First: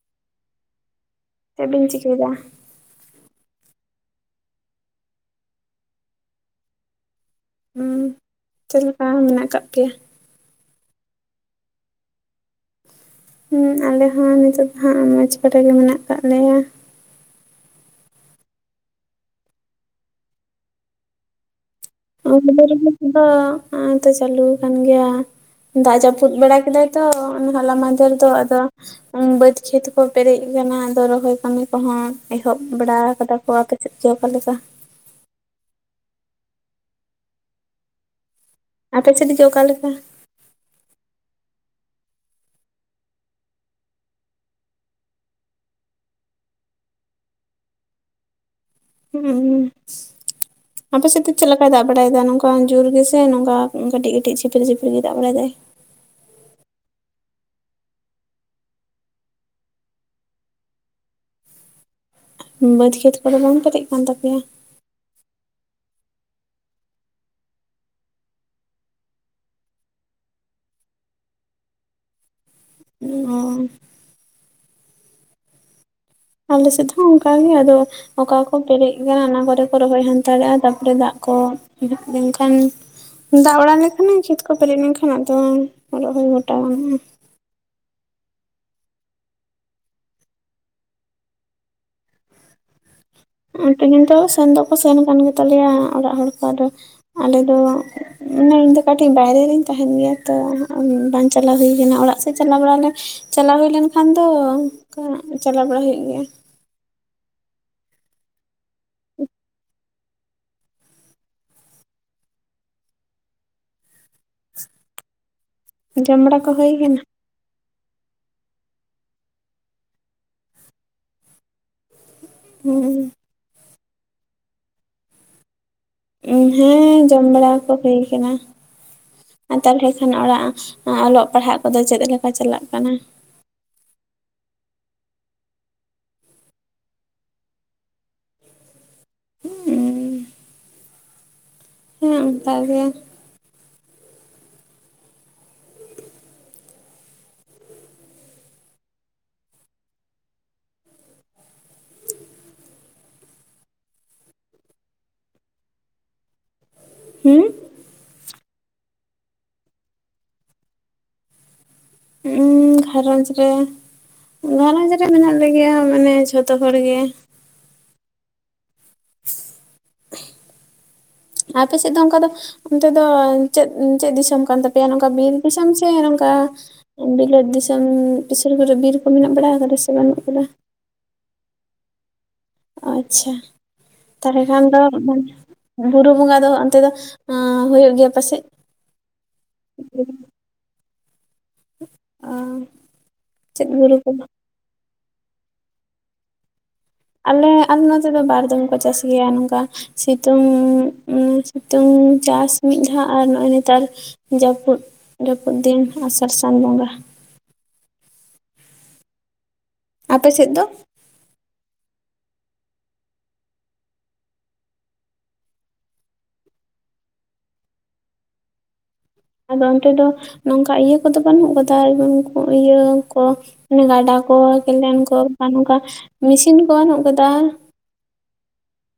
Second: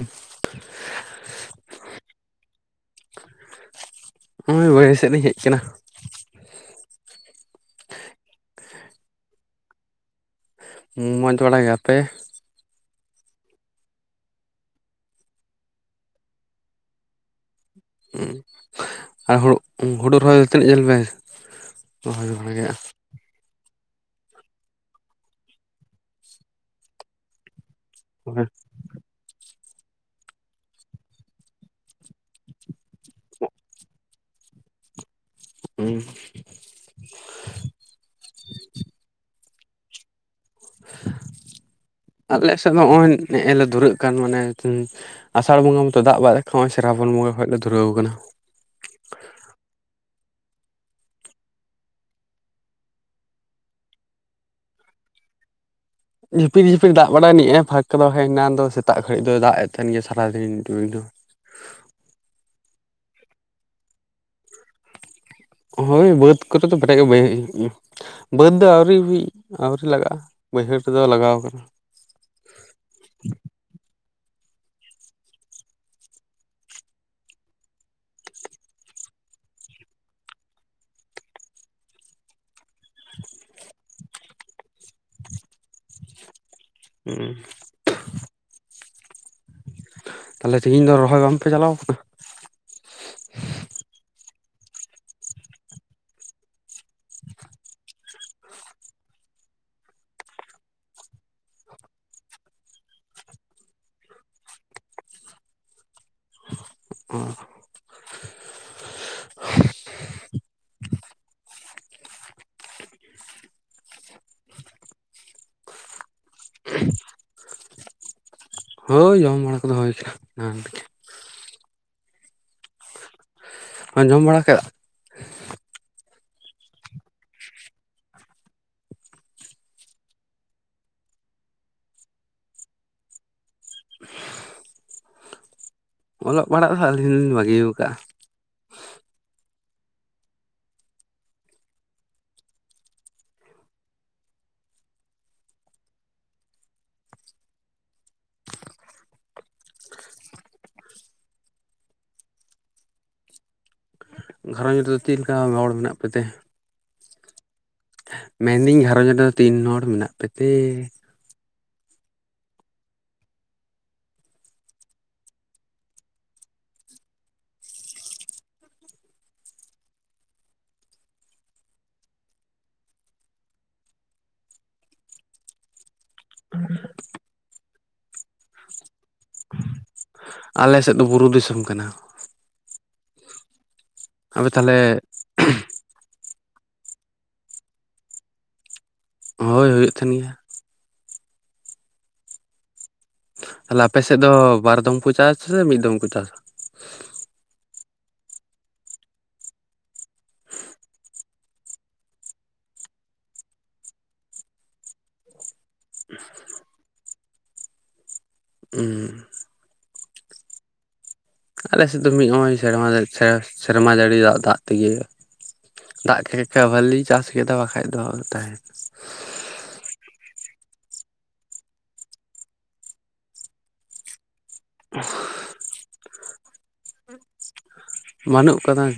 [inaudible] ᱪᱮᱫ ᱵᱤᱱ ᱪᱤᱠᱟᱹᱭ ᱮᱫᱟ? ᱦᱚᱸ-ᱚᱭ ᱵᱟᱹᱭᱦᱟ. ᱥᱮᱫ ᱞᱤᱧ ᱦᱮᱡ ᱟᱠᱟᱱᱟ ᱦᱩᱸ ᱪᱮᱫ ᱞᱮᱠᱟ ᱢᱮᱱᱟᱜ ᱟᱠᱟᱫ ᱯᱮᱭᱟ ᱢᱚᱸᱡᱽ ᱵᱟᱲ ᱜᱮ, ᱟᱯᱮ? ᱦᱮᱸ ᱟᱞᱮ ᱦᱚᱸ ᱱᱤᱛᱚᱜ ᱫᱚ ᱦᱟᱸᱜ ᱢᱚᱡᱽ ᱵᱟᱨᱟ ᱜᱮ ᱢᱮᱱᱟᱜ ᱟᱠᱟᱫ ᱞᱮᱭᱟ᱾ ᱩᱸ ᱟᱨ ᱦᱩᱲᱩ ᱨᱚᱦᱚᱭ ᱛᱤᱱᱟᱹᱜ ᱡᱷᱟᱞ ᱯᱮ? [unintelligible] ᱨᱚᱦᱚᱭ ᱫᱚ ᱵᱟᱲᱟ ᱠᱮᱜᱼᱟ ᱦᱚᱜᱼᱚᱭ ᱛᱚ ᱪᱟᱞᱩ ᱠᱟᱱᱟᱱ ᱜᱮᱭᱟ ᱫᱟᱜ ᱡᱟᱯᱩᱫ ᱵᱟᱲᱟ ᱠᱮᱫᱟᱭ ᱛᱚ ᱦᱚᱞᱟ ᱢᱟᱱᱫᱷᱮᱨ [unintelligible] ᱫᱚ ᱟᱫᱚ ᱵᱟᱹᱫᱽ ᱠᱷᱮᱛ ᱠᱚ ᱯᱮᱨᱮᱡ ᱟᱠᱟᱱᱟ ᱟᱫᱚ ᱨᱚᱦᱚᱭ ᱠᱟᱹᱢᱤ ᱠᱚᱦᱚᱸ ᱮᱦᱚᱵ ᱵᱟᱲᱟ ᱟᱠᱟᱫᱟ ᱠᱚ ᱟᱯ ᱥᱮᱫ ᱜᱮ ᱚᱠᱟ ᱞᱮᱠᱟ ᱦᱩᱸ ᱟᱯᱮ ᱥᱮᱫ ᱜᱮ ᱚᱠᱟ ᱞᱮᱠᱟ? [inaudible] ᱟᱞᱮ ᱥᱮᱫ ᱫᱚ ᱱᱚᱜᱼᱚᱭ ᱱᱮᱻᱮ ᱞᱮ ᱫᱷᱩᱨᱟᱹᱜ ᱠᱟᱱ ᱢᱟᱱᱮ ᱟᱥᱟᱲ ᱵᱚᱸᱜᱟ ᱢᱚᱛᱚ ᱫᱟᱜ ᱵᱟᱭ ᱞᱮᱠᱷᱟ ᱱᱚᱼᱚᱭ ᱥᱮ ᱨᱟᱵᱚᱱ ᱵᱚᱸᱜᱟ ᱠᱷᱚᱱᱚᱡ ᱞᱮ ᱫᱷᱩᱨᱟᱹᱣ ᱟᱠᱟᱱᱟ ᱦᱩᱸ ᱟᱯᱮ ᱥᱮᱫ ᱫᱚ ᱪᱮᱫ ᱞᱮᱠᱟᱭ ᱫᱟᱜ ᱵᱟᱲᱟᱭᱮᱫᱟ ᱱᱚᱝᱠᱟᱟᱱ ᱡᱳᱨ ᱜᱮᱥᱮ ᱱᱚᱝᱠᱟ ᱠᱟᱹᱴᱤᱡ ᱠᱟᱹᱴᱤᱡ ᱪᱷᱤᱯᱤᱨ ᱪᱷᱤᱯᱤᱨ ᱜᱮᱭ ᱫᱟᱜ ᱵᱟᱲᱟᱭ ᱫᱟᱭ ᱡᱷᱤᱯᱤᱨᱲ ᱡᱷᱤᱯᱤᱨᱲ ᱫᱟᱜ ᱵᱟᱲᱟᱭ ᱱᱤᱡᱼᱟᱭ ᱯᱷᱟᱸᱠᱟ ᱫᱚ ᱮᱱᱟ ᱫᱚ ᱥᱮᱛᱟᱜ ᱠᱷᱚᱱᱟᱹᱲᱤᱡ ᱫᱚ ᱫᱟᱜ ᱮ ᱛᱟᱦᱮᱱ ᱜᱮᱭᱟ ᱥᱟᱨᱟᱫᱤᱱ ᱫᱚ ᱵᱟᱹᱫᱽ ᱠᱷᱮᱛ ᱠᱚᱫᱚ ᱵᱟᱢ ᱯᱮᱨᱮᱡ ᱠᱟᱱ ᱛᱟᱯᱮᱭᱟ ᱦᱳᱭ ᱵᱟᱹᱫᱽ ᱠᱚᱫᱚ ᱛᱚ ᱜᱮ ᱵᱟᱹᱭ [inaudible] ᱵᱟᱹᱫᱽ ᱫᱚ ᱟᱹᱣᱨᱤ ᱟᱹᱣᱨᱤ ᱞᱟᱜᱟᱜᱼᱟ ᱵᱟᱹᱭᱦᱟᱹᱲ ᱠᱚ ᱫᱚ ᱞᱟᱜᱟᱣ ᱟᱠᱟᱱᱟ᱾ ᱚ ᱟᱞᱮ ᱥᱮᱫ ᱦᱚᱸ ᱚᱱᱠᱟ ᱜᱮ ᱟᱫᱚ ᱚᱠᱟ ᱠᱚ ᱯᱮᱨᱮᱡ ᱟᱠᱟᱱᱟ ᱚᱱᱟ ᱠᱚᱨᱮ ᱠᱚ ᱨᱚᱦᱚᱭ ᱦᱟᱱᱛᱟᱲ ᱮᱫᱟ ᱛᱟᱨᱯᱚᱨᱮ ᱫᱟᱜ ᱠᱚ ᱞᱮᱱᱠᱷᱟᱱ ᱫᱟᱜ ᱵᱟᱲᱟᱹ ᱞᱮᱠᱷᱟᱱ ᱠᱷᱮᱛ ᱠᱚ ᱯᱮᱨᱮᱡ ᱞᱮᱱᱠᱷᱟᱱ ᱟᱫᱚᱭᱜᱚᱭ ᱜᱚᱴᱟᱣ ᱜᱟᱱᱚᱜᱼᱟ [unintelligible] ᱛᱟᱦᱚᱞᱮ ᱛᱮᱦᱤᱧ ᱫᱚ ᱨᱚᱦᱚᱭ ᱵᱟᱝ ᱯᱮ ᱪᱟᱞᱟᱣ ᱟᱠᱟᱱᱟ ᱛᱮᱦᱮᱧ ᱫᱚ ᱥᱮᱱ ᱫᱚ ᱠᱚ ᱥᱮᱱ ᱟᱠᱟᱱ ᱜᱮ ᱛᱟᱞᱮᱭᱟ ᱚᱲᱟᱜ ᱦᱚᱲ ᱠᱚ ᱟᱫᱚ ᱟᱞᱮ ᱫᱚ ᱢᱮ ᱤᱧ ᱫᱚ ᱠᱟᱹᱴᱤᱡ ᱵᱟᱦᱨᱮ ᱨᱮᱹᱧ ᱛᱟᱦᱮᱱ ᱜᱮᱭᱟ ᱛᱚ ᱵᱟᱝ ᱪᱟᱞᱟᱣ ᱦᱩᱭ ᱟᱠᱟᱱᱟ ᱚᱲᱟᱜ ᱥᱮᱫ ᱛᱮ ᱪᱟᱞᱟᱣ ᱵᱟᱲᱟ ᱞᱮ ᱪᱟᱞᱟᱣ ᱦᱩᱭ ᱞᱮᱱ ᱠᱷᱟᱱ ᱫᱚ ᱚᱱᱠᱟ ᱪᱟᱞᱟᱣ ᱵᱟᱲᱟ ᱦᱩᱭᱩᱜ ᱜᱮᱭᱟ [unintelligible] ᱡᱟᱢ ᱵᱟᱲᱟ ᱠᱚ ᱦᱩᱭ ᱠᱟᱱᱟ ᱦᱳᱭ ᱡᱚᱢ ᱵᱟᱲᱟ ᱠᱚᱫᱚ ᱦᱩᱭ ᱠᱟᱱᱟ [unintelligible] ᱡᱚᱢ ᱵᱟᱲᱟ ᱠᱮᱫᱟᱜ ᱦᱮᱸ ᱡᱚᱢ ᱵᱟᱲᱟ ᱠᱚ ᱦᱩᱭ ᱠᱟᱱᱟ ᱛᱟᱦᱚᱞᱮ ᱠᱷᱟᱱ ᱚᱲᱟᱜ ᱚᱞᱚᱜ ᱯᱟᱲᱦᱟᱜ ᱠᱚ ᱫᱚ ᱪᱮᱫ ᱞᱮᱠᱟ ᱪᱟᱞᱟᱜ ᱠᱟᱱᱟ [unintelligible] ᱚᱞᱚᱜ ᱯᱟᱲᱦᱟᱜ ᱦᱚᱸ ᱟᱹᱞᱤᱧ ᱞᱤᱧ ᱵᱟᱹᱜᱤ ᱟᱠᱟᱜᱼᱟ [unintelligible] ᱦᱮᱸ ᱚᱱᱠᱟ ᱜᱮ ᱜᱷᱟᱨᱚᱸᱡᱽ ᱨᱮ ᱫᱚ ᱪᱮᱫ ᱞᱮᱠᱟ ᱢᱮᱱᱟᱜ ᱯᱮ ᱛᱮ ᱦᱩᱸ ᱢᱮᱱ ᱫᱟᱹᱧ ᱜᱷᱟᱨᱚᱸᱡᱽ ᱨᱮ ᱫᱚ ᱛᱤᱱ ᱦᱚᱲ ᱢᱮᱱᱟᱜ ᱯᱮ ᱛᱮ ᱦᱩᱸ ᱜᱷᱟᱨᱚᱸᱡᱽ ᱨᱮ ᱜᱷᱟᱨᱚᱸᱡᱽ ᱨᱮ ᱢᱮᱱᱟᱜ ᱞᱮ ᱜᱮᱭᱟ ᱢᱟᱱᱮ ᱡᱚᱛᱚ ᱦᱚᱲ ᱜᱮ [unintelligible] ᱟᱯᱮ ᱥᱮᱫ ᱫᱚ ᱚᱱᱠᱟ ᱫᱚ ᱚᱱᱛᱮ ᱫᱚ ᱪᱮᱫ ᱪᱮᱫ ᱫᱤᱥᱚᱢ ᱠᱟᱱ ᱛᱟᱯᱮᱭᱟ ᱱᱚᱝᱠᱟ ᱵᱤᱨ ᱫᱤᱥᱚᱢ ᱥᱮ ᱱᱚᱝᱠᱟ ᱵᱤᱞᱟᱹᱛ ᱫᱤᱥᱚᱢ ᱥᱩᱨ ᱠᱚᱨᱮ ᱵᱤᱨ ᱠᱚ ᱢᱮᱱᱟᱜ ᱵᱟᱲᱟ ᱟᱠᱟᱫᱟ ᱥᱮ ᱵᱟᱹᱱᱩᱜ ᱟᱠᱟᱫᱟ ᱟᱞᱮ ᱥᱮᱫ ᱫᱚ ᱵᱩᱨᱩ ᱫᱤᱥᱚᱢ ᱠᱟᱱᱟ ᱟᱪᱪᱷᱟ ᱛᱟᱦᱚᱞᱮ ᱠᱷᱟᱱ ᱫᱚ ᱵᱩᱨᱩ ᱵᱚᱸᱜᱟ ᱫᱚ ᱚᱱᱛᱮ ᱫᱚ ᱦᱩᱭᱩᱜ ᱜᱮᱭᱟ ᱟᱯᱮ ᱥᱮᱫ ᱦᱚᱭ ᱦᱩᱭᱩᱜ ᱛᱟᱦᱮᱱ ᱜᱮᱭᱟ [inaudible] ᱪᱮᱫ ᱛᱟᱦᱞᱮ ᱵᱩᱨᱩ ᱟᱯᱮ ᱠᱚ? ᱥᱮᱫ ᱫᱚ ᱵᱟᱨ ᱫᱚᱢ ᱠᱚ ᱪᱟᱥᱟ ᱥᱮ ᱢᱤᱫ ᱫᱚᱢ ᱠᱚ ᱪᱟᱥᱟ ᱟᱞᱮ ᱟᱞᱮ ᱱᱚᱛᱮ ᱫᱚ ᱵᱟᱨ ᱫᱚᱢ ᱠᱚ ᱪᱟᱥ ᱜᱮᱭᱟ ᱱᱚᱝᱠᱟ ᱥᱤᱛᱩᱝ ᱥᱤᱛᱩᱝ ᱪᱟᱥ ᱢᱤᱫ ᱫᱷᱟ ᱟᱨ ᱱᱚᱜᱼᱚᱭ ᱱᱮᱛᱟᱨ ᱡᱟᱹᱯᱩᱫ ᱡᱟᱹᱯᱩᱫ ᱫᱤᱱ ᱟᱥᱟᱲ ᱥᱟᱱ ᱵᱚᱸᱜᱟ [unintelligible] ᱟᱯᱮ ᱥᱮᱫ ᱫᱚ ᱟᱞᱮ ᱥᱮᱫ ᱫᱚ ᱢᱤᱫ ᱦᱚᱸᱭ ᱥᱮᱨᱢᱟ ᱥᱮᱨᱢᱟ ᱡᱟᱹᱲᱤ ᱫᱟᱜ ᱛᱮ ᱜᱮ ᱤᱭᱟᱹᱭᱟᱭ ᱫᱟᱜ ᱠᱮ [unintelligible] ᱵᱷᱟᱹᱞᱤᱧ ᱪᱟᱥ ᱠᱮᱫᱟ ᱵᱟᱠᱷᱟᱡ ᱫᱚ ᱛᱟᱦᱮᱱᱟ ᱟᱫᱚ ᱚᱱᱛᱮ ᱫᱚ ᱱᱚᱝᱠᱟ ᱤᱭᱟᱹ ᱠᱚ ᱫᱚ ᱵᱟᱹᱱᱩᱜ ᱠᱟᱫᱟ ᱩᱱᱠᱩ ᱤᱭᱟᱹ ᱠᱚ ᱜᱟᱰᱟ ᱠᱚ ᱠᱮᱱᱮᱞ ᱠᱚ ᱚᱱᱠᱟ ᱱᱚᱝᱠᱟ ᱢᱤᱥᱤᱱ ᱠᱚ ᱵᱟᱹᱱᱩᱜ ᱟᱠᱟᱫᱟ ᱵᱟᱹᱱᱩᱜ ᱟᱠᱟᱫᱟ [inaudible]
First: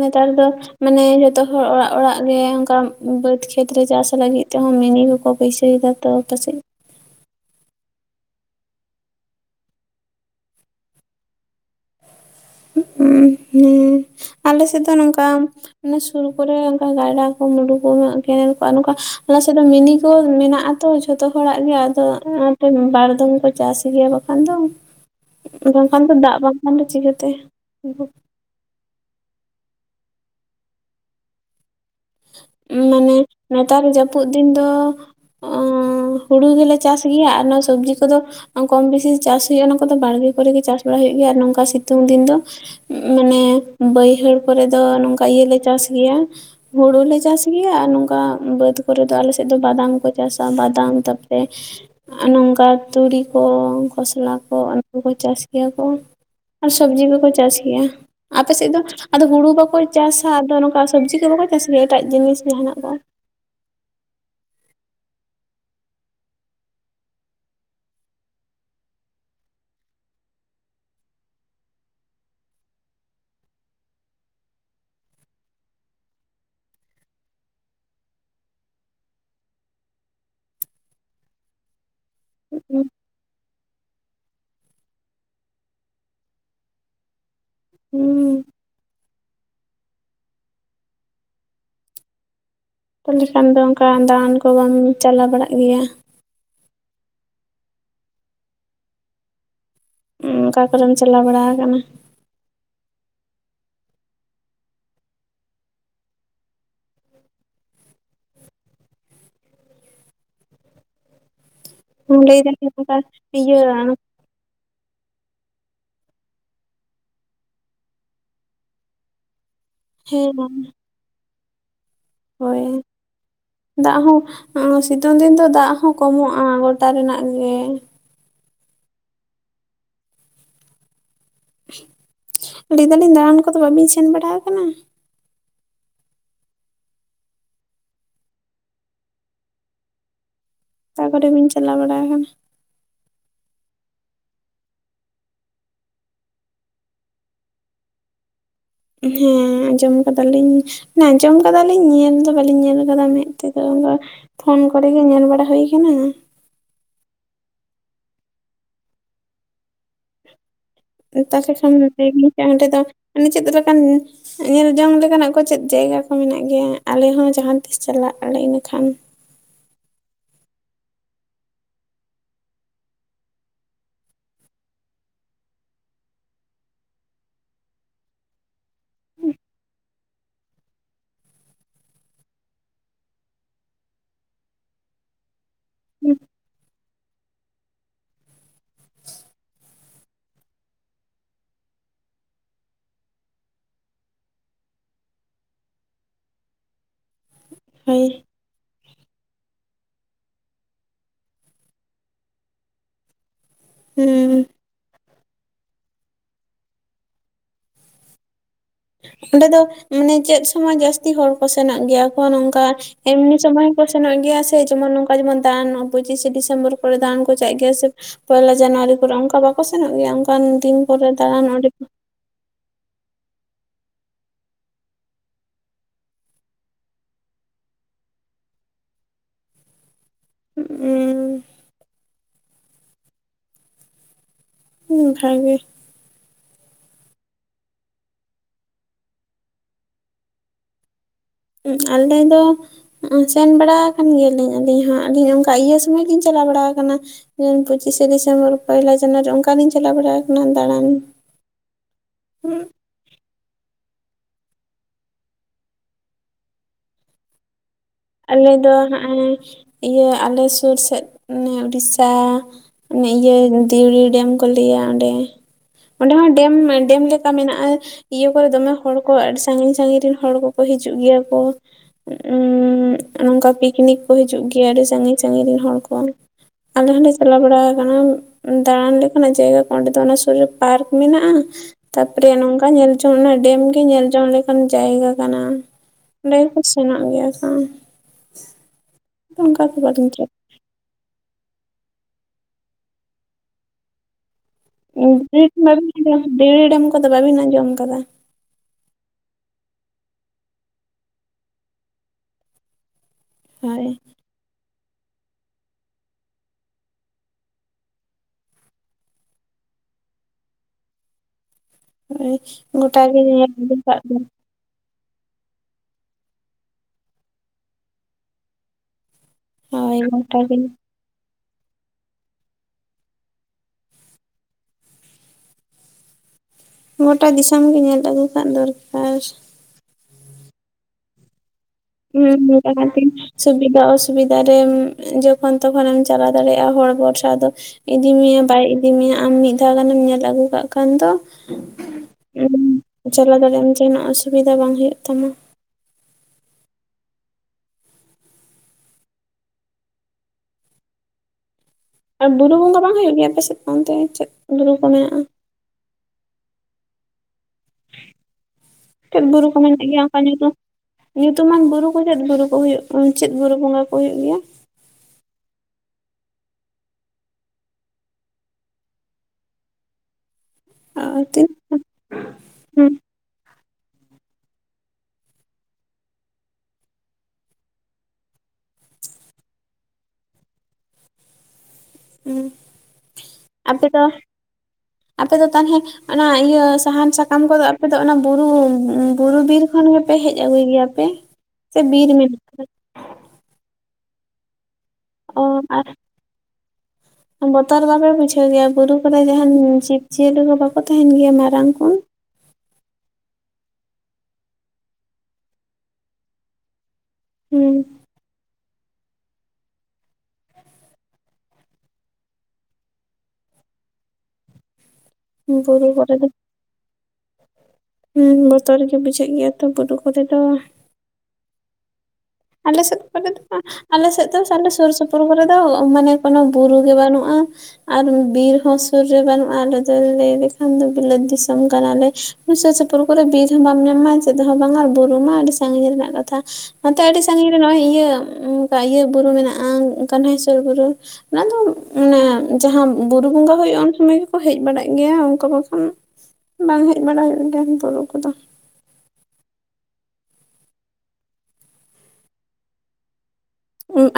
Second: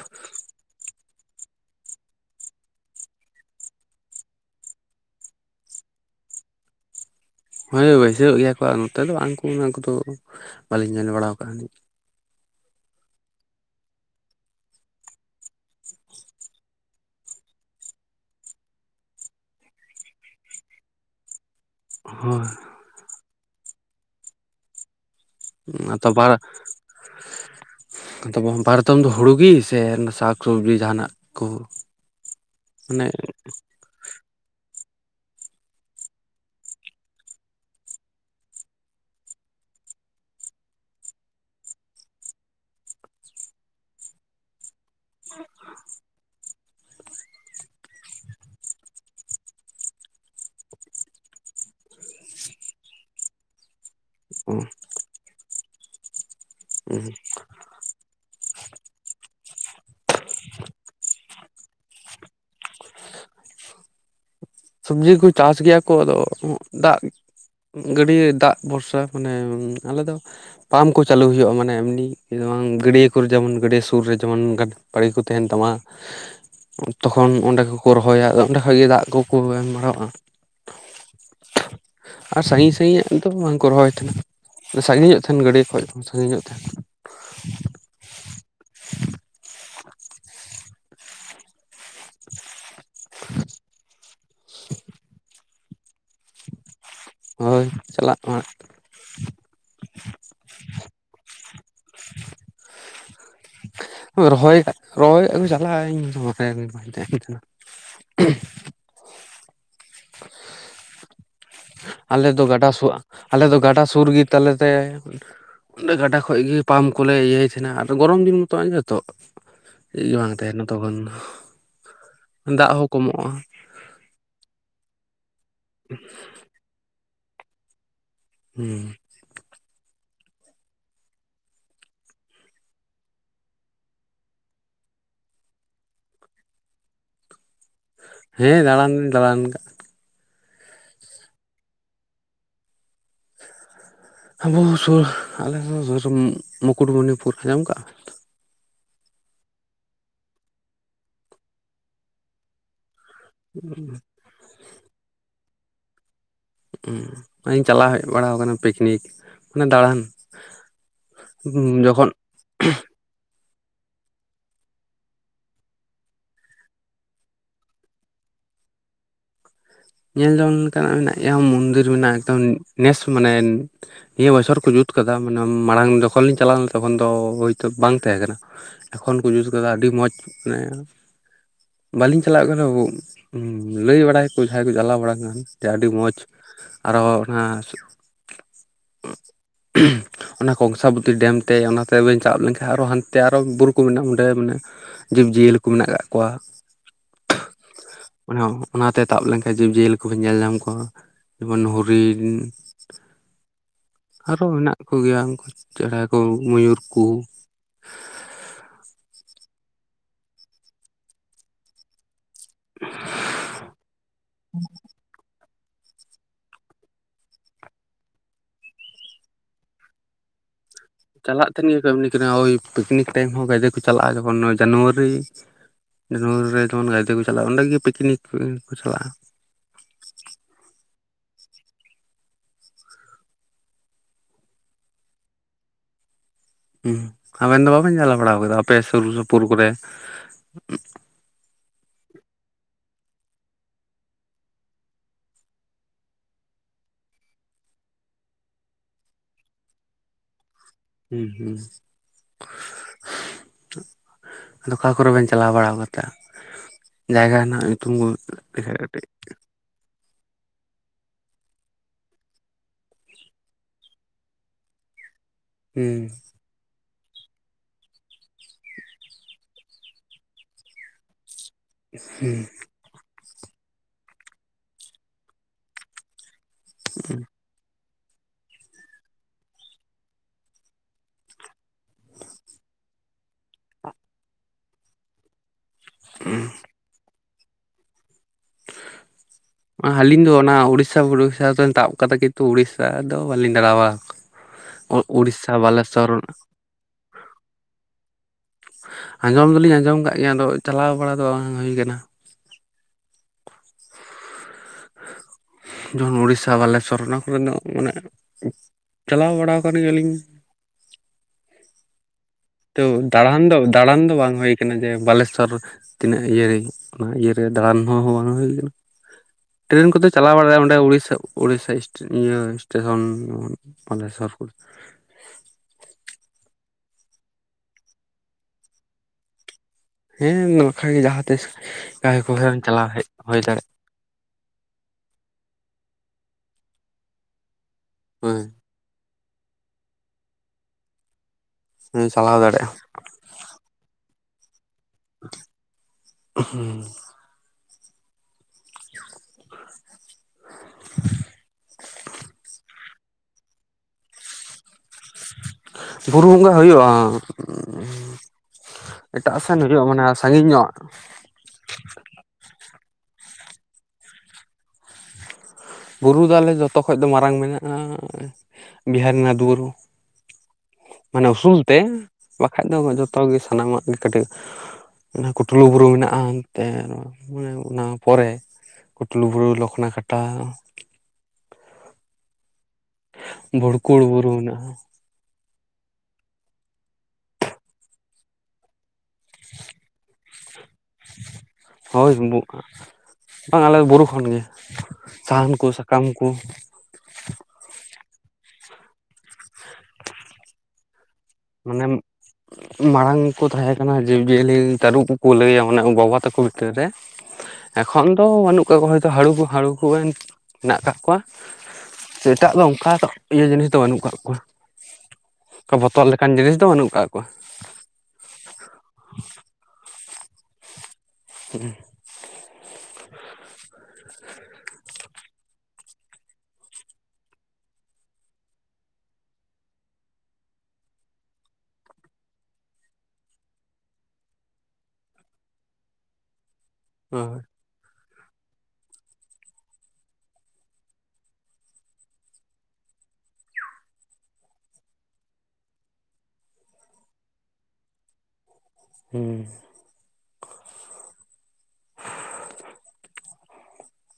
ᱱᱮᱛᱟᱨ ᱫᱚ ᱢᱟᱱᱮ ᱡᱚᱛᱚ ᱦᱚᱲ ᱚᱲᱟᱜ ᱚᱲᱟᱜ ᱜᱮ ᱚᱱᱠᱟ ᱵᱟᱹᱫᱽ ᱠᱷᱮᱛ ᱨᱮ ᱪᱟᱥ ᱞᱟᱹᱜᱤᱫ ᱛᱮ ᱦᱚᱸ ᱢᱤᱱᱤ ᱦᱚᱸ ᱠᱚ ᱯᱟᱹᱭᱥᱟᱹ ᱮᱫᱟ ᱛᱚ ᱯᱟᱥᱮᱫ ᱦᱚᱭ ᱵᱟᱹᱭᱥᱟᱹᱣᱮᱜ ᱜᱮᱭᱟ ᱠᱚ ᱱᱚᱛᱮ ᱫᱚ [unintelligible] ᱠᱚᱫᱚ ᱵᱟᱹᱞᱤᱧ ᱧᱮᱞ ᱵᱟᱲᱟ ᱟᱠᱟ [inaudible] ᱦᱩᱸ ᱟᱞᱮ ᱥᱮᱫ ᱫᱚ ᱱᱚᱝᱠᱟ ᱚᱱᱮ ᱥᱩᱨ ᱠᱚ ᱨᱮ ᱚᱱᱠᱟ ᱜᱟᱰᱟ ᱠᱚ ᱢᱩᱰᱩ ᱠᱚ ᱠᱮᱱᱮᱞ ᱠᱚ ᱟᱨ ᱱᱚᱝᱠᱟ ᱟᱞᱮ ᱥᱮᱫ ᱫᱚ ᱢᱤᱱᱤ ᱠᱚ ᱢᱮᱱᱟᱜᱼᱟ ᱛᱚ ᱡᱚᱛᱚ ᱦᱚᱲᱟᱜ ᱜᱮ ᱟᱫᱚ ᱦᱳᱭ ᱵᱟᱨ ᱫᱚᱢ ᱠᱚ ᱪᱟᱥ ᱜᱮᱭᱟ ᱵᱟᱠᱷᱟᱱ ᱫᱚ ᱵᱟᱝ ᱠᱷᱟᱱ ᱛᱚ ᱫᱚ ᱵᱟᱨ ᱫᱟᱜ ᱵᱟᱝ ᱠᱷᱟᱱ ᱫᱚ ᱪᱤᱠᱟᱹ ᱛᱮ ᱛᱚ ᱵᱟᱨ ᱫᱚᱢ ᱫᱚ ᱦᱩᱲᱩ ᱜᱮ ᱥᱮ ᱥᱟᱠ-ᱥᱚᱵᱽᱡᱤ ᱡᱟᱦᱟᱸ ᱱᱟᱜ ᱠᱚ ᱢᱟᱱᱮ ᱱᱮᱛᱟᱨ ᱡᱟᱹᱯᱩᱫ ᱫᱤᱱ ᱫᱚᱻ ᱦᱩᱲᱩ ᱫᱚᱞᱮ ᱪᱟᱥ ᱜᱮᱭᱟ ᱟᱨ ᱱᱚᱣᱟ ᱥᱚᱵᱡᱤ ᱠᱚᱫᱚ ᱠᱚᱢ ᱵᱮᱥᱤ ᱪᱟᱥ ᱦᱩᱭᱩᱜᱼᱟ ᱚᱱᱟ ᱠᱚᱫᱚ ᱵᱟᱲᱜᱮ ᱠᱚᱨᱮ ᱜᱮ ᱪᱟᱥ ᱵᱟᱲᱟ ᱦᱩᱭᱩᱜ ᱜᱮᱭᱟ ᱟᱨ ᱱᱚᱝᱠᱟ ᱥᱤᱛᱩᱝ ᱫᱤᱱ ᱫᱚ ᱢᱟᱱᱮ ᱵᱟᱹᱭᱦᱟᱹᱲ ᱠᱚᱨᱮ ᱫᱚ ᱱᱚᱝᱠᱟ ᱤᱭᱟᱹᱞᱮ ᱪᱟᱥ ᱜᱮᱭᱟ ᱦᱩᱲᱩ ᱞᱮᱮ ᱪᱟᱥ ᱜᱮᱭᱟ ᱱᱚᱝᱠᱟ ᱵᱟᱹᱫᱽ ᱠᱚᱨᱮ ᱫᱚ ᱟᱞᱮ ᱥᱮᱫ ᱫᱚ ᱵᱟᱫᱟᱢ ᱠᱚ ᱪᱟᱥᱼᱟ ᱵᱟᱫᱟᱢ ᱛᱟᱯᱚᱨᱮ ᱟᱨ ᱱᱚᱝᱠᱟ ᱛᱩᱲᱤ ᱠᱚ ᱠᱷᱚᱥᱞᱟ ᱠᱚ ᱚᱱᱟ ᱠᱚᱠᱚ ᱪᱟᱥ ᱜᱮᱭᱟ ᱠᱚ ᱟᱨ ᱥᱚᱵᱡᱤ ᱠᱚᱠᱚ ᱪᱟᱥ ᱜᱮᱭᱟ ᱟᱯᱮ ᱥᱮᱫ ᱫᱚ ᱟᱫᱚ ᱦᱩᱲᱩ ᱵᱟᱠᱚ ᱪᱟᱥᱟ ᱟᱫᱚ ᱱᱚᱝᱠᱟ ᱥᱚᱵᱽᱡᱤ ᱠᱚ ᱵᱟᱠᱚ ᱪᱟᱥ ᱜᱮᱭᱟ ᱮᱴᱟᱜ ᱡᱤᱱᱤᱥ ᱡᱟᱦᱟᱱᱟᱜ ᱠᱚ ᱥᱚᱵᱡᱤ ᱠᱚ ᱪᱟᱥ ᱜᱮᱭᱟ ᱠᱚ ᱟᱫᱚ ᱫᱟᱜ ᱜᱟᱹᱰᱭ ᱫᱟᱜ ᱵᱷᱚᱨᱥᱟ ᱢᱟᱱᱮ ᱟᱞᱮ ᱫᱚ ᱯᱟᱢᱯ ᱠᱚ ᱪᱟᱹᱞᱩ ᱦᱩᱭᱩᱜᱼᱟ ᱢᱟᱱᱮ ᱮᱢᱱᱤ ᱡ ᱵᱟᱝ ᱜᱟᱹᱰᱭᱟᱹ ᱠᱚᱨᱮ ᱡᱮᱢᱚᱱ ᱜᱟᱹᱰᱭᱟᱹ ᱥᱩᱨ ᱨᱮ ᱡᱮᱢᱚᱱ ᱚᱱᱠᱟᱱ ᱵᱟᱟᱹᱲᱤ ᱠᱚ ᱛᱟᱦᱮᱱ ᱛᱟᱢᱟ ᱛᱚᱠᱷᱚᱱ ᱚᱸᱰᱮ ᱠᱚᱠᱚ ᱨᱚᱦᱚᱭᱟ ᱚᱸᱰᱮ ᱠᱷ ᱜᱮ ᱫᱟᱜ ᱠᱚ ᱠᱚ ᱮᱢ ᱵᱟᱲᱟᱜᱼᱟ ᱟᱨ ᱥᱟᱺᱜᱤᱧ ᱥᱟᱺᱜᱤᱧ ᱫᱚ ᱵᱟᱝᱠᱚ ᱨᱚᱦᱚᱭ ᱛᱟᱦᱮᱱᱟ ᱥᱟᱺᱜᱤᱧ ᱧᱚᱜ ᱛᱟᱦᱮᱱ ᱜᱟᱹᱰᱤ ᱠᱷᱚᱱ ᱥᱟᱺᱜᱤᱧ ᱧᱚᱜ ᱛᱟᱦᱮᱱ ᱦᱩᱸ ᱛᱟᱞᱮᱠᱷᱟᱱ ᱫᱚ ᱚᱱᱠᱟ ᱫᱟᱬᱟᱱ ᱠᱚ ᱵᱟᱢ ᱪᱟᱞᱟᱣ ᱵᱟᱲᱟᱜ ᱜᱮᱭᱟ ᱦᱳᱭ ᱪᱟᱞᱟᱜ-ᱟ ᱚᱠᱟ ᱠᱚᱨᱮᱢ ᱪᱟᱞᱟᱣ ᱵᱟᱲᱟ ᱟᱠᱟᱱᱟ ᱨᱚᱦᱚᱭ ᱨᱚᱦᱚᱭ ᱠᱚ ᱪᱟᱞᱟᱜᱼᱟ ᱤᱧᱟᱭ ᱟᱞᱮ ᱞᱟᱹᱭ ᱫᱚ ᱫᱟᱞᱤᱧ ᱜᱟᱰᱟ ᱥᱩᱨ ᱱᱚᱝᱠᱟ ᱟᱞᱮ ᱫᱚ ᱤᱭᱟᱹ ᱜᱟᱰᱟ ᱥᱩᱨ ᱜᱮ ᱛᱟᱞᱮᱛᱮ ᱚᱸᱰᱮ ᱜᱟᱰᱟ ᱠᱷᱚᱱᱚᱡ ᱜᱮ ᱯᱟᱢᱯ ᱠᱚᱞᱮ ᱤᱭᱟᱹᱭ ᱛᱟᱦᱮᱱᱟ ᱟᱫᱚ ᱜᱚᱨᱚᱢ ᱫᱤᱱ ᱢᱚᱛᱚ ᱟᱡᱮᱛᱚ ᱪᱮᱫ ᱜᱮ ᱦᱮᱸ ᱵᱟᱝ ᱛᱟᱦᱮᱱᱟ ᱛᱚᱠᱷᱚᱱ ᱦᱳᱭ ᱫᱟᱜ ᱦᱚᱸ ᱠᱚᱢᱚᱜᱼᱟ ᱫᱟᱜ ᱦᱚᱸ ᱥᱤᱛᱩᱝ ᱫᱤᱱ ᱫᱚ ᱫᱟᱜ ᱦᱚᱸ ᱠᱚᱢᱚᱜᱼᱟ ᱜᱚᱴᱟ ᱨᱮᱱᱟᱜ ᱜᱮ ᱦᱮᱸ ᱞᱟᱹᱭ ᱫᱟᱞᱤᱧ ᱫᱟᱬᱟᱱ ᱠᱚᱫᱚ ᱵᱟᱟᱹᱵᱤᱱ ᱥᱮᱱ ᱵᱟᱲᱟᱠᱟᱱᱟ ᱦᱮᱸ ᱫᱟᱬᱟᱱ ᱫᱤᱧ ᱫᱟᱬᱟᱱ ᱟᱠᱟᱫᱟᱜ ᱚᱠᱟ ᱠᱚᱨᱮ ᱵᱤᱧ ᱪᱟᱞᱟᱣ ᱵᱟᱲᱟ ᱟᱠᱟᱱᱟ ᱟᱵᱚ ᱥᱩᱨ ᱟᱞᱮ ᱢᱩᱠᱩᱴᱢᱩᱱᱤᱯᱩᱨ ᱧᱟᱢ ᱟᱠᱟᱟᱜᱼᱟ ᱦᱮᱸ ᱟᱸᱡᱚᱢ ᱠᱟᱫᱟᱞᱤᱧ ᱟᱸᱡᱚᱢ ᱠᱟᱫᱟᱞᱤᱧ ᱧᱮᱞ ᱫᱚ ᱵᱟᱟᱹᱞᱤᱧ ᱧᱮᱞ ᱟᱠᱟᱫᱟ ᱢᱮᱸᱫ ᱛᱮᱫᱚ ᱵᱟᱝ ᱯᱷᱳᱱ ᱠᱚᱨᱮᱜ ᱜᱮ ᱧᱮᱞ ᱵᱟᱲᱟ ᱦᱩᱭ ᱟᱠᱟᱱᱟ ᱪᱟᱞᱟᱣ ᱦᱮᱡ ᱵᱟᱲᱟ ᱟᱠᱟᱱᱟ ᱯᱤᱠᱱᱤᱠ ᱢᱟᱱᱮ ᱫᱟᱬᱟᱱ ᱛᱟᱦᱚᱞᱮ ᱠᱷᱟᱱ ᱡᱚᱠᱷᱚᱱ ᱯᱤᱠᱱᱤᱠ ᱦᱟᱸᱰᱮ ᱫᱚ ᱪᱮᱫ ᱞᱮᱠᱟᱱ ᱧᱮᱞ ᱡᱚᱝ ᱞᱮᱠᱟᱱᱟᱜ ᱠᱚ ᱪᱮᱫ ᱡᱟᱭᱜᱟ ᱠᱚ ᱢᱮᱱᱟᱜ ᱜᱮᱭᱟ ᱟᱞᱮ ᱦᱚᱸ ᱡᱟᱦᱟᱸ ᱛᱤᱥ ᱪᱟᱞᱟᱜ ᱟᱞᱮ ᱤᱱᱟᱹᱠᱷᱟᱱ ᱧᱮᱞ ᱡᱚᱝ ᱞᱮᱠᱟᱱᱟᱜ ᱢᱮᱱᱟᱜᱼᱟ ᱜᱮᱭᱟ ᱢᱚᱱᱫᱤᱨ ᱢᱮᱱᱟᱜᱼᱟ ᱮᱠᱫᱚᱢ ᱱᱮᱥ ᱢᱟᱱᱮ ᱱᱤᱭᱟᱹ ᱵᱚᱪᱷᱚᱨ ᱠᱚ ᱡᱩᱛ ᱠᱟᱫᱟ ᱢᱟᱱᱮ ᱱᱤᱭᱟᱹ ᱵᱚᱪᱷᱚᱨ ᱠᱩ ᱡᱩᱫ ᱟᱠᱟᱫᱟ ᱢᱟᱲᱟᱝ ᱡᱚᱠᱷᱚᱱ ᱞᱤᱧ ᱪᱟᱞᱟᱣ ᱞᱮᱱᱟ ᱛᱚᱠᱷᱚᱱ ᱫᱚ ᱦᱳᱭᱛᱳ ᱵᱟᱝ ᱛᱟᱦᱮᱸ ᱠᱟᱱᱟ᱾ ᱮᱠᱷᱚᱱ ᱠᱚ ᱡᱩᱛ ᱟᱠᱟᱫᱟ ᱟᱹᱰᱤ ᱢᱚᱸᱡᱽ ᱢᱟᱱᱮ ᱵᱟᱹᱞᱤᱧ ᱪᱟᱞᱟᱜ ᱠᱟᱱᱟ ᱞᱟᱹᱭ ᱵᱟᱲᱟᱭᱟᱠᱚ ᱡᱟᱦᱟᱸ ᱠᱚ ᱪᱟᱞᱟᱣ ᱵᱟᱲᱟ ᱠᱟᱱ ᱟᱹᱰᱤ ᱢᱚᱸᱡᱽ ᱟᱨᱚ ᱚᱱᱟ [inaudible] [unintelligible] ᱚᱱᱟ ᱠᱚᱝᱥᱟᱵᱚᱛᱤ ᱰᱮᱢ ᱛᱮ ᱚᱱᱟᱛᱮᱵᱤᱱ ᱪᱟᱵ ᱞᱮᱱᱠᱷᱟᱱ ᱟᱨ ᱦᱟᱱᱛᱮ ᱟᱨᱚ ᱵᱩᱨᱩ ᱠᱚ ᱢᱮᱱᱟᱜᱼᱟ ᱚᱸᱰᱮ ᱢᱟᱱᱮ ᱡᱤᱵᱽᱡᱤᱭᱟᱹᱞᱤ ᱠᱚ ᱢᱮᱱᱟᱜ ᱟᱠᱟᱫ ᱠᱚᱣᱟ ᱦᱳᱭ ᱚᱱᱟ ᱚᱱᱟᱛᱮ ᱛᱟᱵ ᱞᱮᱱᱠᱷᱟᱱ ᱡᱤᱵᱽᱼᱡᱤᱭᱟᱹᱞᱤ ᱠᱚᱵᱚᱱ ᱧᱮᱞ ᱧᱟᱢ ᱠᱚᱣᱟ ᱡᱮᱢᱚᱱ ᱦᱚᱨᱤᱱ ᱦᱩᱸ ᱟᱨᱚ ᱢᱮᱱᱟᱜ ᱠᱚᱜᱮᱭᱟ ᱩᱱᱠᱩ ᱪᱮᱬᱮ ᱠᱚ ᱢᱚᱭᱩᱨ ᱠᱚ ᱚᱸᱰᱮ ᱫᱚ ᱢᱟᱱᱮ ᱪᱮᱫ ᱥᱚᱢᱚᱭ ᱡᱟᱹᱥᱛᱤ ᱦᱚᱲ ᱠᱚ ᱥᱮᱱᱚᱜ ᱜᱮᱭᱟ ᱠᱚ ᱱᱚᱝᱠᱟ ᱮᱢᱱᱤ ᱥᱚᱢᱚᱭ ᱠᱚ ᱥᱮᱱᱚᱜ ᱜᱮᱭᱟ ᱥᱮ ᱡᱮᱢᱚᱱ ᱱᱚᱝᱠᱟ ᱡᱮᱢᱚᱱ ᱫᱟᱬᱟᱱ ᱱᱚᱜ ᱯᱚᱸᱪᱤᱥᱮ ᱰᱤᱥᱮᱢᱵᱚᱨ ᱠᱚᱨᱮ ᱫᱟᱬᱟᱱ ᱠᱚ ᱪᱟᱜ ᱜᱮᱭᱟ ᱥᱮ ᱯᱚᱭᱞᱟ ᱡᱟᱱᱩᱣᱟᱨᱤ ᱠᱚᱨᱮ ᱚᱱᱠᱟ ᱵᱟᱠᱚ ᱥᱮᱱᱚᱜ ᱜᱮᱭᱟ ᱚᱱᱠᱟᱱ ᱫᱤᱱ ᱠᱚᱨᱮ ᱫᱟᱬᱟᱱ ᱪᱟᱞᱟᱜ ᱛᱟᱦᱮᱱ ᱚᱸᱰᱮ ᱜᱮᱭᱟ ᱠᱚ ᱮᱢᱤ ᱠᱟᱱᱟ ᱳᱭ ᱯᱤᱠᱱᱤᱠ ᱴᱟᱭᱤᱢ ᱦᱚᱸ ᱜᱟᱮ ᱠᱚ ᱪᱟᱞᱟᱜᱼᱟ ᱡᱮᱢᱚᱱ ᱡᱟᱱᱩᱣᱟᱨᱤ ᱨᱮ ᱡᱮᱢᱚᱱ ᱜᱟᱛᱮ ᱠᱚ ᱪᱟᱞᱟᱜᱼᱟ ᱚᱸᱰᱮ ᱜᱮ ᱯᱤᱠᱱᱤᱠ ᱠᱚ ᱪᱟᱞᱟᱜᱼᱟ ᱦᱮᱸ ᱦᱩᱸ ᱵᱷᱟᱜᱮ ᱦᱩᱸ ᱟᱵᱮᱱ ᱫᱚ ᱵᱟᱵᱮᱱ ᱪᱟᱞᱟᱣ ᱵᱟᱲᱟ ᱟᱠᱟᱱᱟ ᱟᱯᱮ ᱥᱩᱨ ᱥᱩᱯᱩᱨ ᱠᱚᱨᱮ ᱩᱸ ᱟᱞᱮ ᱫᱚ ᱥᱮᱱ ᱵᱟᱲᱟ ᱟᱠᱟᱱ ᱜᱮᱭᱟᱞᱤᱧ ᱟᱹᱞᱤᱧ ᱦᱚᱸ ᱟᱹᱞᱤᱧ ᱚᱱᱠᱟ ᱤᱭᱟᱹ ᱥᱚᱢᱚᱭ ᱞᱤᱧ ᱪᱟᱞᱟᱣ ᱵᱟᱲᱟ ᱟᱠᱟᱱᱟ᱾ ᱮ ᱯᱚᱸᱪᱤᱥᱮ ᱰᱤᱥᱮᱢᱵᱚᱨ ᱯᱚᱭᱞᱟ ᱡᱟᱱᱩᱣᱟᱨᱤ ᱚᱱᱠᱟ ᱞᱤᱧ ᱪᱟᱞᱟᱣ ᱵᱟᱲᱟ ᱟᱠᱟᱱᱟ ᱫᱟᱬᱟᱱ᱾ ᱦᱩᱸ ᱦᱩᱸ ᱦᱩᱸ ᱟᱫᱚ ᱚᱠᱟ ᱠᱚᱨᱮ ᱵᱮᱱ ᱪᱟᱞᱟᱣ ᱵᱟᱲᱟ ᱠᱟᱛᱮ ᱡᱟᱭᱜᱟ ᱦᱮᱱᱟᱜ ᱟᱞᱮ ᱫᱚ ᱦᱟᱜᱼᱚᱭ ᱤᱭᱟᱹ ᱟᱞᱮ ᱥᱩᱨ ᱥᱮᱫ ᱚᱱᱮ ᱩᱲᱤᱥᱥᱟ ᱚᱱᱮ ᱤᱭᱟᱹ ᱫᱤᱣᱲᱤ ᱰᱮᱢ ᱠᱚ ᱞᱟᱹᱭᱟ ᱚᱸᱰᱮ ᱦᱩᱸ ᱚᱸᱰᱮ ᱦᱚᱸ ᱰᱮᱢ ᱢᱟ ᱰᱮᱢ ᱞᱮᱠᱟ ᱢᱮᱱᱟᱜᱼᱟ ᱤᱭᱟᱹ ᱠᱚᱨᱮ ᱫᱚᱢᱮ ᱦᱚᱲ ᱠᱚ ᱟᱹᱰᱤ ᱥᱟᱹᱜᱤᱧ ᱥᱟᱹᱜᱤᱧ ᱨᱮᱱ ᱦᱚᱲ ᱠᱚᱠᱚ ᱦᱤᱡᱩᱜ ᱜᱮᱭᱟ ᱠᱚ ᱩᱸ ᱱᱚᱝᱠᱟ ᱯᱤᱠᱱᱤᱠ ᱠᱚ ᱦᱤᱡᱩᱜ ᱜᱮᱭᱟ ᱟᱹᱰᱤ ᱥᱟᱺᱜᱤᱧ ᱥᱟᱜᱤᱧ ᱨᱮᱱ ᱦᱚᱲ ᱠᱚ ᱟᱞᱮ ᱦᱚᱸᱞᱮ ᱪᱟᱞᱟᱣ ᱵᱟᱲᱟᱜ ᱫᱟᱬᱟᱱ ᱞᱮᱠᱟᱱᱟᱜ ᱡᱟᱭᱜᱟ ᱠᱚ ᱚᱸᱰᱮ ᱫᱚ ᱚᱱᱟ ᱥᱩᱨ ᱨᱮ ᱯᱟᱨᱠ ᱢᱮᱱᱟᱜᱼᱟ ᱛᱟᱯᱚᱨᱮ ᱱᱚᱝᱠᱟ ᱧᱮᱞ ᱡᱚᱝ ᱨᱮᱱᱟᱜ ᱰᱮᱢ ᱜᱮ ᱧᱮᱞ ᱡᱚᱝ ᱞᱮᱠᱟᱱ ᱡᱟᱭᱜᱟ ᱠᱟᱱᱟ᱾ ᱚᱸᱰᱮ ᱜᱮᱠᱚ ᱥᱮᱱᱚᱜ ᱜᱮᱭᱟ ᱠᱚ ᱚᱱᱠᱟ ᱫᱚ ᱵᱟᱹᱞᱤᱧ ᱟᱹᱞᱤᱧ ᱫᱚ ᱚᱱᱟ ᱩᱲᱤᱥᱟ ᱩᱲᱤᱥᱥᱟ ᱩᱲᱤᱥᱥᱟ ᱫᱚ ᱛᱟᱵ ᱠᱟᱫᱟ ᱠᱤᱱᱛᱩ ᱩᱲᱤᱥᱥᱟ ᱫᱚ ᱵᱟᱹᱞᱤᱧ ᱫᱟᱬᱟᱣᱟ [unintelligible] ᱰᱮᱣᱨᱤ ᱰᱮᱢ ᱠᱚᱫᱚ ᱵᱟᱵᱤᱱ ᱟᱸᱡᱚᱢ ᱟᱠᱟᱫᱟ ᱟᱸᱡᱚᱢ ᱫᱚᱞᱤᱧ ᱟᱸᱡᱚᱢ ᱟᱠᱟᱜ ᱜᱮᱭᱟ ᱟᱫᱚ ᱪᱟᱞᱟᱣ ᱵᱟᱲᱟ ᱫᱚ ᱵᱟᱝ ᱦᱩᱭ ᱟᱠᱟᱱᱟ᱾ ᱦᱳᱭ [inaudible] ᱡᱮᱢᱚᱱ ᱩᱲᱤᱥᱥᱟ ᱵᱟᱞᱮᱥᱥᱚᱨ ᱚᱱᱟ ᱠᱚᱨᱮ ᱫᱚ ᱢᱟᱱᱮ ᱪᱟᱞᱟᱣ ᱵᱟᱲᱟ ᱟᱠᱟᱱ ᱜᱮᱭᱟ ᱞᱤᱧ ᱟᱨ ᱛᱚ ᱫᱟᱲᱟᱱ ᱫᱚ ᱫᱟᱲᱟᱱ ᱫᱚ ᱵᱟᱝ ᱦᱩᱭ ᱟᱠᱟᱱᱟ ᱡᱮ ᱵᱟᱞᱮᱥᱥᱚᱨ ᱛᱤᱱᱟᱹᱜ ᱤᱭᱮ ᱚᱱᱟ ᱤᱭᱟᱹᱨᱮ ᱫᱟᱬᱟᱱ ᱦᱚᱸ ᱵᱟᱝ ᱦᱩᱭ ᱟᱠᱟᱱᱟ᱾ ᱴᱨᱮᱱ ᱦᱳᱭ ᱠᱚᱛᱮ ᱪᱟᱞᱟᱣ ᱜᱚᱴᱟ ᱜᱮ ᱵᱟᱲᱟᱭᱟ ᱚᱸᱰᱮ ᱩᱲᱤᱥᱥᱟ ᱲᱤᱥᱥᱟ ᱤᱭᱟᱹ ᱥᱴᱮᱥᱚᱱ ᱵᱟᱞᱮᱥᱥᱚᱨ ᱥᱩᱨ ᱜᱚᱴᱟ ᱫᱤᱥᱚᱢ ᱜᱮ ᱧᱮᱞ ᱟᱹᱜᱩ ᱠᱟᱜ ᱫᱚᱨᱠᱟᱨ ᱦᱮᱸ ᱱᱚᱝᱠᱟᱜ ᱜᱮ ᱡᱟᱦᱟᱸ ᱛᱤᱥ ᱡᱟᱦᱟᱸᱭ ᱦᱩᱸ ᱠᱚ ᱥᱵᱤᱫᱷᱟ ᱚ ᱪᱟᱞᱟᱣ ᱦᱮᱡ ᱦᱩᱭ ᱫᱟᱲᱮᱭᱟᱜᱼᱟ ᱥᱩᱵᱤᱫᱟ ᱚᱥᱩᱵᱤᱫᱟ ᱨᱮᱢ ᱡᱚᱠᱷᱚᱱ ᱛᱚᱠᱷᱚᱱᱮᱢ ᱪᱟᱞᱟᱣ ᱫᱟᱲᱮᱭᱟᱜᱼᱟ ᱦᱚᱲ ᱵᱷᱚᱨᱥᱟ ᱫᱚ ᱤᱫᱤ ᱢᱮᱭᱟᱭ ᱵᱟᱭ ᱤᱫᱤ ᱢᱮ ᱤᱫᱤᱢᱭᱟ ᱟᱢ ᱢᱤᱫ ᱫᱷᱟᱣ ᱜᱟᱱᱮᱢ ᱧᱮᱞ ᱟᱹᱜᱩ ᱠᱟᱜ ᱠᱷᱟᱱ ᱫᱚ ᱦᱮᱸᱪᱟᱞᱟᱣ ᱩᱸ ᱫᱟᱲᱮᱭᱟᱜᱼᱟ᱾ ᱪᱟᱞᱟᱣ ᱫᱟᱲᱮᱭᱟᱜ ᱟᱢ ᱡᱟᱦᱟᱸᱱᱟᱜ ᱚᱥᱩᱵᱤᱫᱟ ᱵᱟᱝ ᱦᱩᱭᱩᱜ ᱛᱟᱢᱟ᱾ ᱦᱮᱸ [unintelligible] [unintelligible] ᱟᱨ ᱵᱩᱨᱩ ᱵᱚᱸᱜᱟ ᱵᱟᱝ ᱦᱩᱭᱩᱜ ᱜᱮᱭᱟ ᱟᱯᱮ ᱥᱮᱫ ᱳᱱ ᱚᱱᱛᱮ ᱪᱮᱫ ᱵᱩᱨᱩ ᱠᱚ ᱢᱮᱱᱟᱜᱼᱟ? ᱵᱩᱨᱩ ᱵᱚᱸᱜᱟ ᱦᱩᱭᱩᱜᱼᱟ᱾ ᱪᱮᱫ ᱮᱴᱟᱜ ᱵᱩᱨᱩ ᱠᱚ ᱥᱮᱱ ᱢᱮᱱᱟᱜ ᱦᱩᱭᱩᱜᱼᱟ ᱜᱮᱭᱟ ᱢᱟᱱᱮ ᱚᱱᱠᱟ ᱥᱟᱺᱜᱤᱧ ᱧᱩᱛᱩᱢ ᱧᱚᱜ, ᱧᱩᱛᱩᱢᱟᱱ ᱵᱩᱨᱩ ᱠᱚ ᱪᱮᱫ ᱵᱩᱨᱩ ᱠᱚ ᱦᱩᱭᱩᱜᱼᱟ, ᱪᱮᱫ ᱵᱩᱨᱩ ᱵᱚᱸᱜᱟ ᱠᱚ ᱦᱩᱭᱩᱜ ᱜᱮᱭᱟ? ᱵᱩᱨᱩ ᱫᱚ ᱟᱞᱮ ᱡᱚᱛᱚ ᱠᱷᱚᱡ ᱫᱚ ᱢᱟᱨᱟᱝ ᱢᱮᱱᱟᱜᱼᱟ ᱵᱤᱦᱟᱨᱤ ᱨᱮᱱᱟᱜ ᱵᱩᱨᱩ ᱟᱨ ᱢᱟᱱᱮ ᱛᱤᱱ ᱩᱥᱩᱞ ᱛᱮ ᱵᱟᱠᱷᱟᱡ ᱫᱚ ᱦᱩᱸ ᱡᱚᱛᱚᱜᱮ ᱥᱟᱱᱟᱢᱟᱜ ᱜᱮ ᱠᱟᱹᱴᱤᱡ ᱚᱱᱟ ᱠᱩᱴᱩᱞᱩ ᱵᱩᱨᱩ ᱢᱮᱱᱟᱜᱼᱟ ᱟᱱᱛᱮ ᱚᱱᱟ ᱯᱚᱨᱮ ᱠᱩᱴᱞᱩ ᱵᱩᱨᱩ ᱞᱚᱠᱷᱱᱟ ᱠᱟᱴᱟ, ᱦᱩᱸ ᱟᱯᱮ ᱵᱷᱩᱲᱠᱩᱲ ᱫᱚ ᱵᱩᱨᱩ ᱢᱮᱱᱟᱜᱼᱟ᱾ ᱟᱯᱮ ᱫᱚ ᱛᱟᱦᱚᱞᱮ ᱚᱱᱟ ᱤᱭᱟᱹ ᱥᱟᱦᱟᱱ ᱥᱟᱠᱟᱢ ᱠᱚᱫᱚ ᱟᱯᱮᱫ ᱫᱚ ᱚᱱᱟ ᱵᱩᱨᱩ ᱵᱩᱨᱩ ᱵᱤᱨ ᱠᱷᱚᱱᱜᱯᱮ ᱦᱮᱡ ᱟᱹᱜᱩᱭ ᱜᱮᱭᱟ? ᱯᱮ ᱥᱮ ᱵᱤᱨ ᱦᱳᱭ ᱢᱮ ᱵᱟᱝ ᱟᱞᱮ ᱵᱩᱨᱩ ᱠᱷᱚᱱ ᱜᱮ ᱚ ᱥᱟᱦᱟᱱ ᱠᱚ ᱟᱨ ᱥᱟᱠᱟᱢ ᱠᱚ ᱵᱚᱛᱚᱨ ᱫᱚᱯᱮ ᱵᱩᱡᱷᱟᱹᱣ ᱜᱮᱭᱟ ᱵᱩᱨᱩ ᱠᱚᱨᱮ ᱡᱟᱦᱟᱱ ᱡᱤᱵ ᱡᱤᱭᱟᱹᱞᱤ ᱠᱚ ᱵᱟᱠᱚ ᱛᱟᱦᱮᱱ ᱜᱮᱭᱟ ᱢᱟᱫ? ᱢᱟᱱᱮ ᱢᱟᱲᱟᱝ ᱠᱚ ᱛᱟᱦᱮᱸ ᱠᱟᱱᱟ ᱡᱤᱵᱽᱡᱤᱭᱟᱹᱞᱤ ᱛᱟᱹᱨᱩᱵᱽ ᱠᱚᱠᱚ ᱞᱟᱹᱭᱟ ᱚᱱᱮ ᱵᱟᱵᱟ ᱛᱟᱠᱚ ᱢᱤᱫᱴᱮᱱ ᱨᱮ ᱦᱩᱸ ᱮᱠᱷᱚᱱ ᱫᱚ ᱵᱟᱹᱱᱩᱜ ᱠᱟᱜ ᱠᱚᱣᱟ ᱠᱚ ᱢᱮᱱᱟᱜ ᱠᱟᱜ ᱠᱚᱣᱟ᱾ ᱥᱮ ᱮᱴᱟᱜ ᱫᱚ ᱚᱱᱠᱟ ᱤᱭᱟᱹ ᱡᱤᱱᱤᱥ ᱫᱚ ᱵᱟᱹᱱᱩᱜ ᱠᱟᱜ ᱠᱚᱣᱟ᱾ ᱵᱩᱨᱩ ᱵᱚᱛᱚᱨ ᱠᱚᱨᱮ ᱞᱮᱠᱟᱱ ᱡᱤᱱᱤᱥ ᱫᱚ ᱵᱟᱹᱱᱩᱜ ᱟᱠᱟᱟᱜ ᱠᱚᱣᱟ᱾ ᱦᱮᱸ ᱵᱚᱛᱚᱨ ᱜᱮ ᱵᱩᱡᱷᱟᱹᱜ ᱜᱮᱭᱟ ᱛᱚ ᱵᱩᱨᱩ ᱠᱚᱨᱮ ᱫᱚ ᱦᱮᱸ ᱟᱞᱮ ᱥᱮᱫ ᱟᱞᱮ ᱥᱮᱫ ᱫᱚᱞ ᱥᱩᱨ ᱥᱩᱯᱩᱨ ᱯᱚᱨ ᱠᱚ ᱨᱮ ᱫᱚ ᱢᱟᱱᱮ ᱠᱳᱚᱱᱳ ᱵᱩᱨᱩ ᱜᱮ ᱵᱟᱹᱱᱩᱜᱼᱟ᱾ ᱟᱨ ᱵᱤᱨ ᱦᱚᱸ ᱥᱩᱨ ᱨᱮ ᱵᱟᱹᱱᱩᱜᱼᱟ ᱟᱞᱮ ᱫᱚᱞᱮ ᱞᱟᱹᱭ ᱞᱮᱠᱷᱟᱱ ᱫᱚ ᱵᱤᱞᱟᱹᱛ ᱫᱤᱥᱚᱢ ᱠᱟᱱᱟᱞᱮ ᱥᱩᱨ ᱥᱩᱯᱩᱨ ᱠᱚᱨᱮ ᱵᱤᱨ ᱦᱚᱸ ᱵᱟᱢ ᱧᱟᱢᱟ ᱪᱮᱫ ᱦᱚᱸ ᱵᱟᱝᱟ ᱵᱩᱨᱩ ᱟᱹᱰᱤ ᱥᱟᱺᱜᱤᱧ ᱨᱮᱱᱟᱜ ᱠᱟᱛᱷᱟ ᱱᱛᱮ ᱟᱹᱰᱤ ᱦᱳᱭ ᱥᱟᱺᱜᱤᱧ ᱨᱮ ᱱᱚᱜᱼᱚᱭ ᱤᱭᱟᱹ ᱚᱱᱠᱟ ᱤᱭᱟᱹ ᱵᱩᱨᱩ ᱢᱮᱱᱟᱜᱼᱟ ᱠᱟᱱᱦᱮᱥᱥᱚᱨ ᱵᱩᱨᱩ ᱚᱱᱟ ᱫᱚ ᱢᱟᱱᱮ ᱡᱟᱦᱟᱸ ᱵᱩᱨᱩ ᱵᱚᱸᱜᱟ ᱦᱩᱭᱩᱜᱼᱟ ᱩᱱ ᱥᱚᱢᱚᱭ ᱜᱮᱠᱚ ᱦᱮᱡ ᱵᱟᱲᱟᱜ ᱜᱮᱭᱟ ᱚᱱᱠᱟ ᱵᱟᱝᱠᱷᱟᱱ ᱵᱟᱝ ᱦᱮᱡ ᱵᱟᱲᱟ ᱦᱩᱭᱩᱜ ᱜᱮᱭᱟ ᱵᱩᱨᱩ ᱠᱚᱫᱚ ᱦᱮᱸ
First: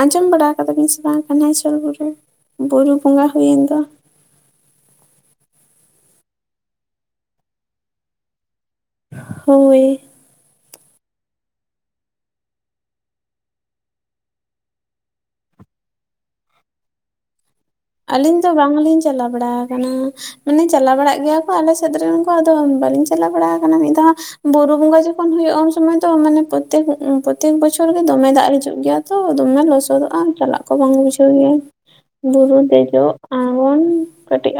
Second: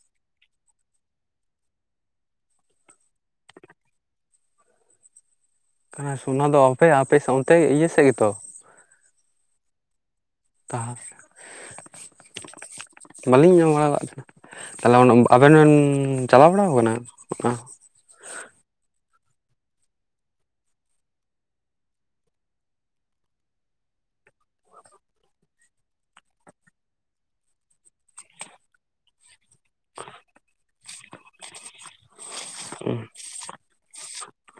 ᱟᱸᱡᱚᱢ ᱵᱟᱲᱟ ᱠᱟᱫᱟ ᱵᱤᱱ ᱥᱮ ᱵᱟᱝ ᱠᱟᱱᱟᱦᱭᱥᱳᱨ ᱵᱩᱨᱩ ᱨᱮ ᱵᱩᱨᱩ ᱵᱚᱸᱜᱟ ᱦᱩᱭᱮᱱ ᱫᱚ ᱠᱟᱱᱟ ᱥᱚ ᱚᱱᱟ ᱫᱚ ᱟᱯᱮ ᱟᱯᱮ ᱚᱱᱛᱮ ᱤᱭᱟᱹ ᱥᱮᱫ ᱜᱮᱛᱚ ᱦᱳᱭ ᱛᱟᱦ [unintelligible] ᱵᱟᱹᱞᱤᱧ ᱮᱢᱟᱢ ᱵᱟᱲᱟ ᱟᱠᱟᱫ ᱛᱟᱦᱮᱱᱟ᱾ ᱛᱟᱦᱚᱞᱮ ᱟᱵᱮᱱ ᱵᱮᱱ ᱪᱟᱞᱟᱣ ᱵᱟᱲᱟ ᱟᱠᱟᱱᱟ? ᱟᱹᱞᱤᱧ ᱫᱚ ᱵᱟᱝᱞᱤᱧ ᱪᱟᱞᱟᱣ ᱵᱟᱲᱟ ᱟᱠᱟᱱᱟ᱾ ᱢᱟᱱᱮ ᱪᱟᱞᱟᱣ ᱵᱟᱲᱟᱜ ᱜᱮᱭᱟ ᱠᱚ ᱟᱞᱮ ᱥᱮᱫ ᱨᱮᱱ ᱠᱚ ᱟᱫᱚ ᱵᱟᱹᱞᱤᱧ ᱪᱟᱞᱟᱣ ᱵᱟᱲᱟ ᱠᱟᱱᱟ ᱢᱤᱫ ᱫᱷᱟᱣ ᱦᱚᱸ ᱵᱩᱨᱩ ᱵᱚᱸᱜᱟ ᱡᱚᱠᱷᱚᱱ ᱦᱩᱭᱩᱜᱼᱟ ᱩᱱ ᱥᱚᱢᱚᱭ ᱫᱚ ᱢᱟᱱᱮ ᱯᱨᱚᱛᱠ ᱯᱨᱚᱛᱛᱮᱠ ᱵᱚᱪᱷᱚᱨ ᱜᱮ ᱫᱚᱢᱮ ᱫᱟᱜ ᱦᱤᱡᱩᱜ ᱜᱮᱭᱟ ᱛᱚ ᱫᱚᱢᱮ ᱞᱚᱥᱚᱫᱚᱜᱼᱟ ᱪᱟᱞᱟᱜ ᱠᱚ ᱵᱟᱝ ᱵᱩᱡᱷᱟᱹᱣ ᱜᱮᱭᱟ ᱵᱩᱨᱩ ᱫᱮᱡᱚᱜ ᱟᱲᱜᱚᱱ ᱠᱟᱹᱴᱤᱡ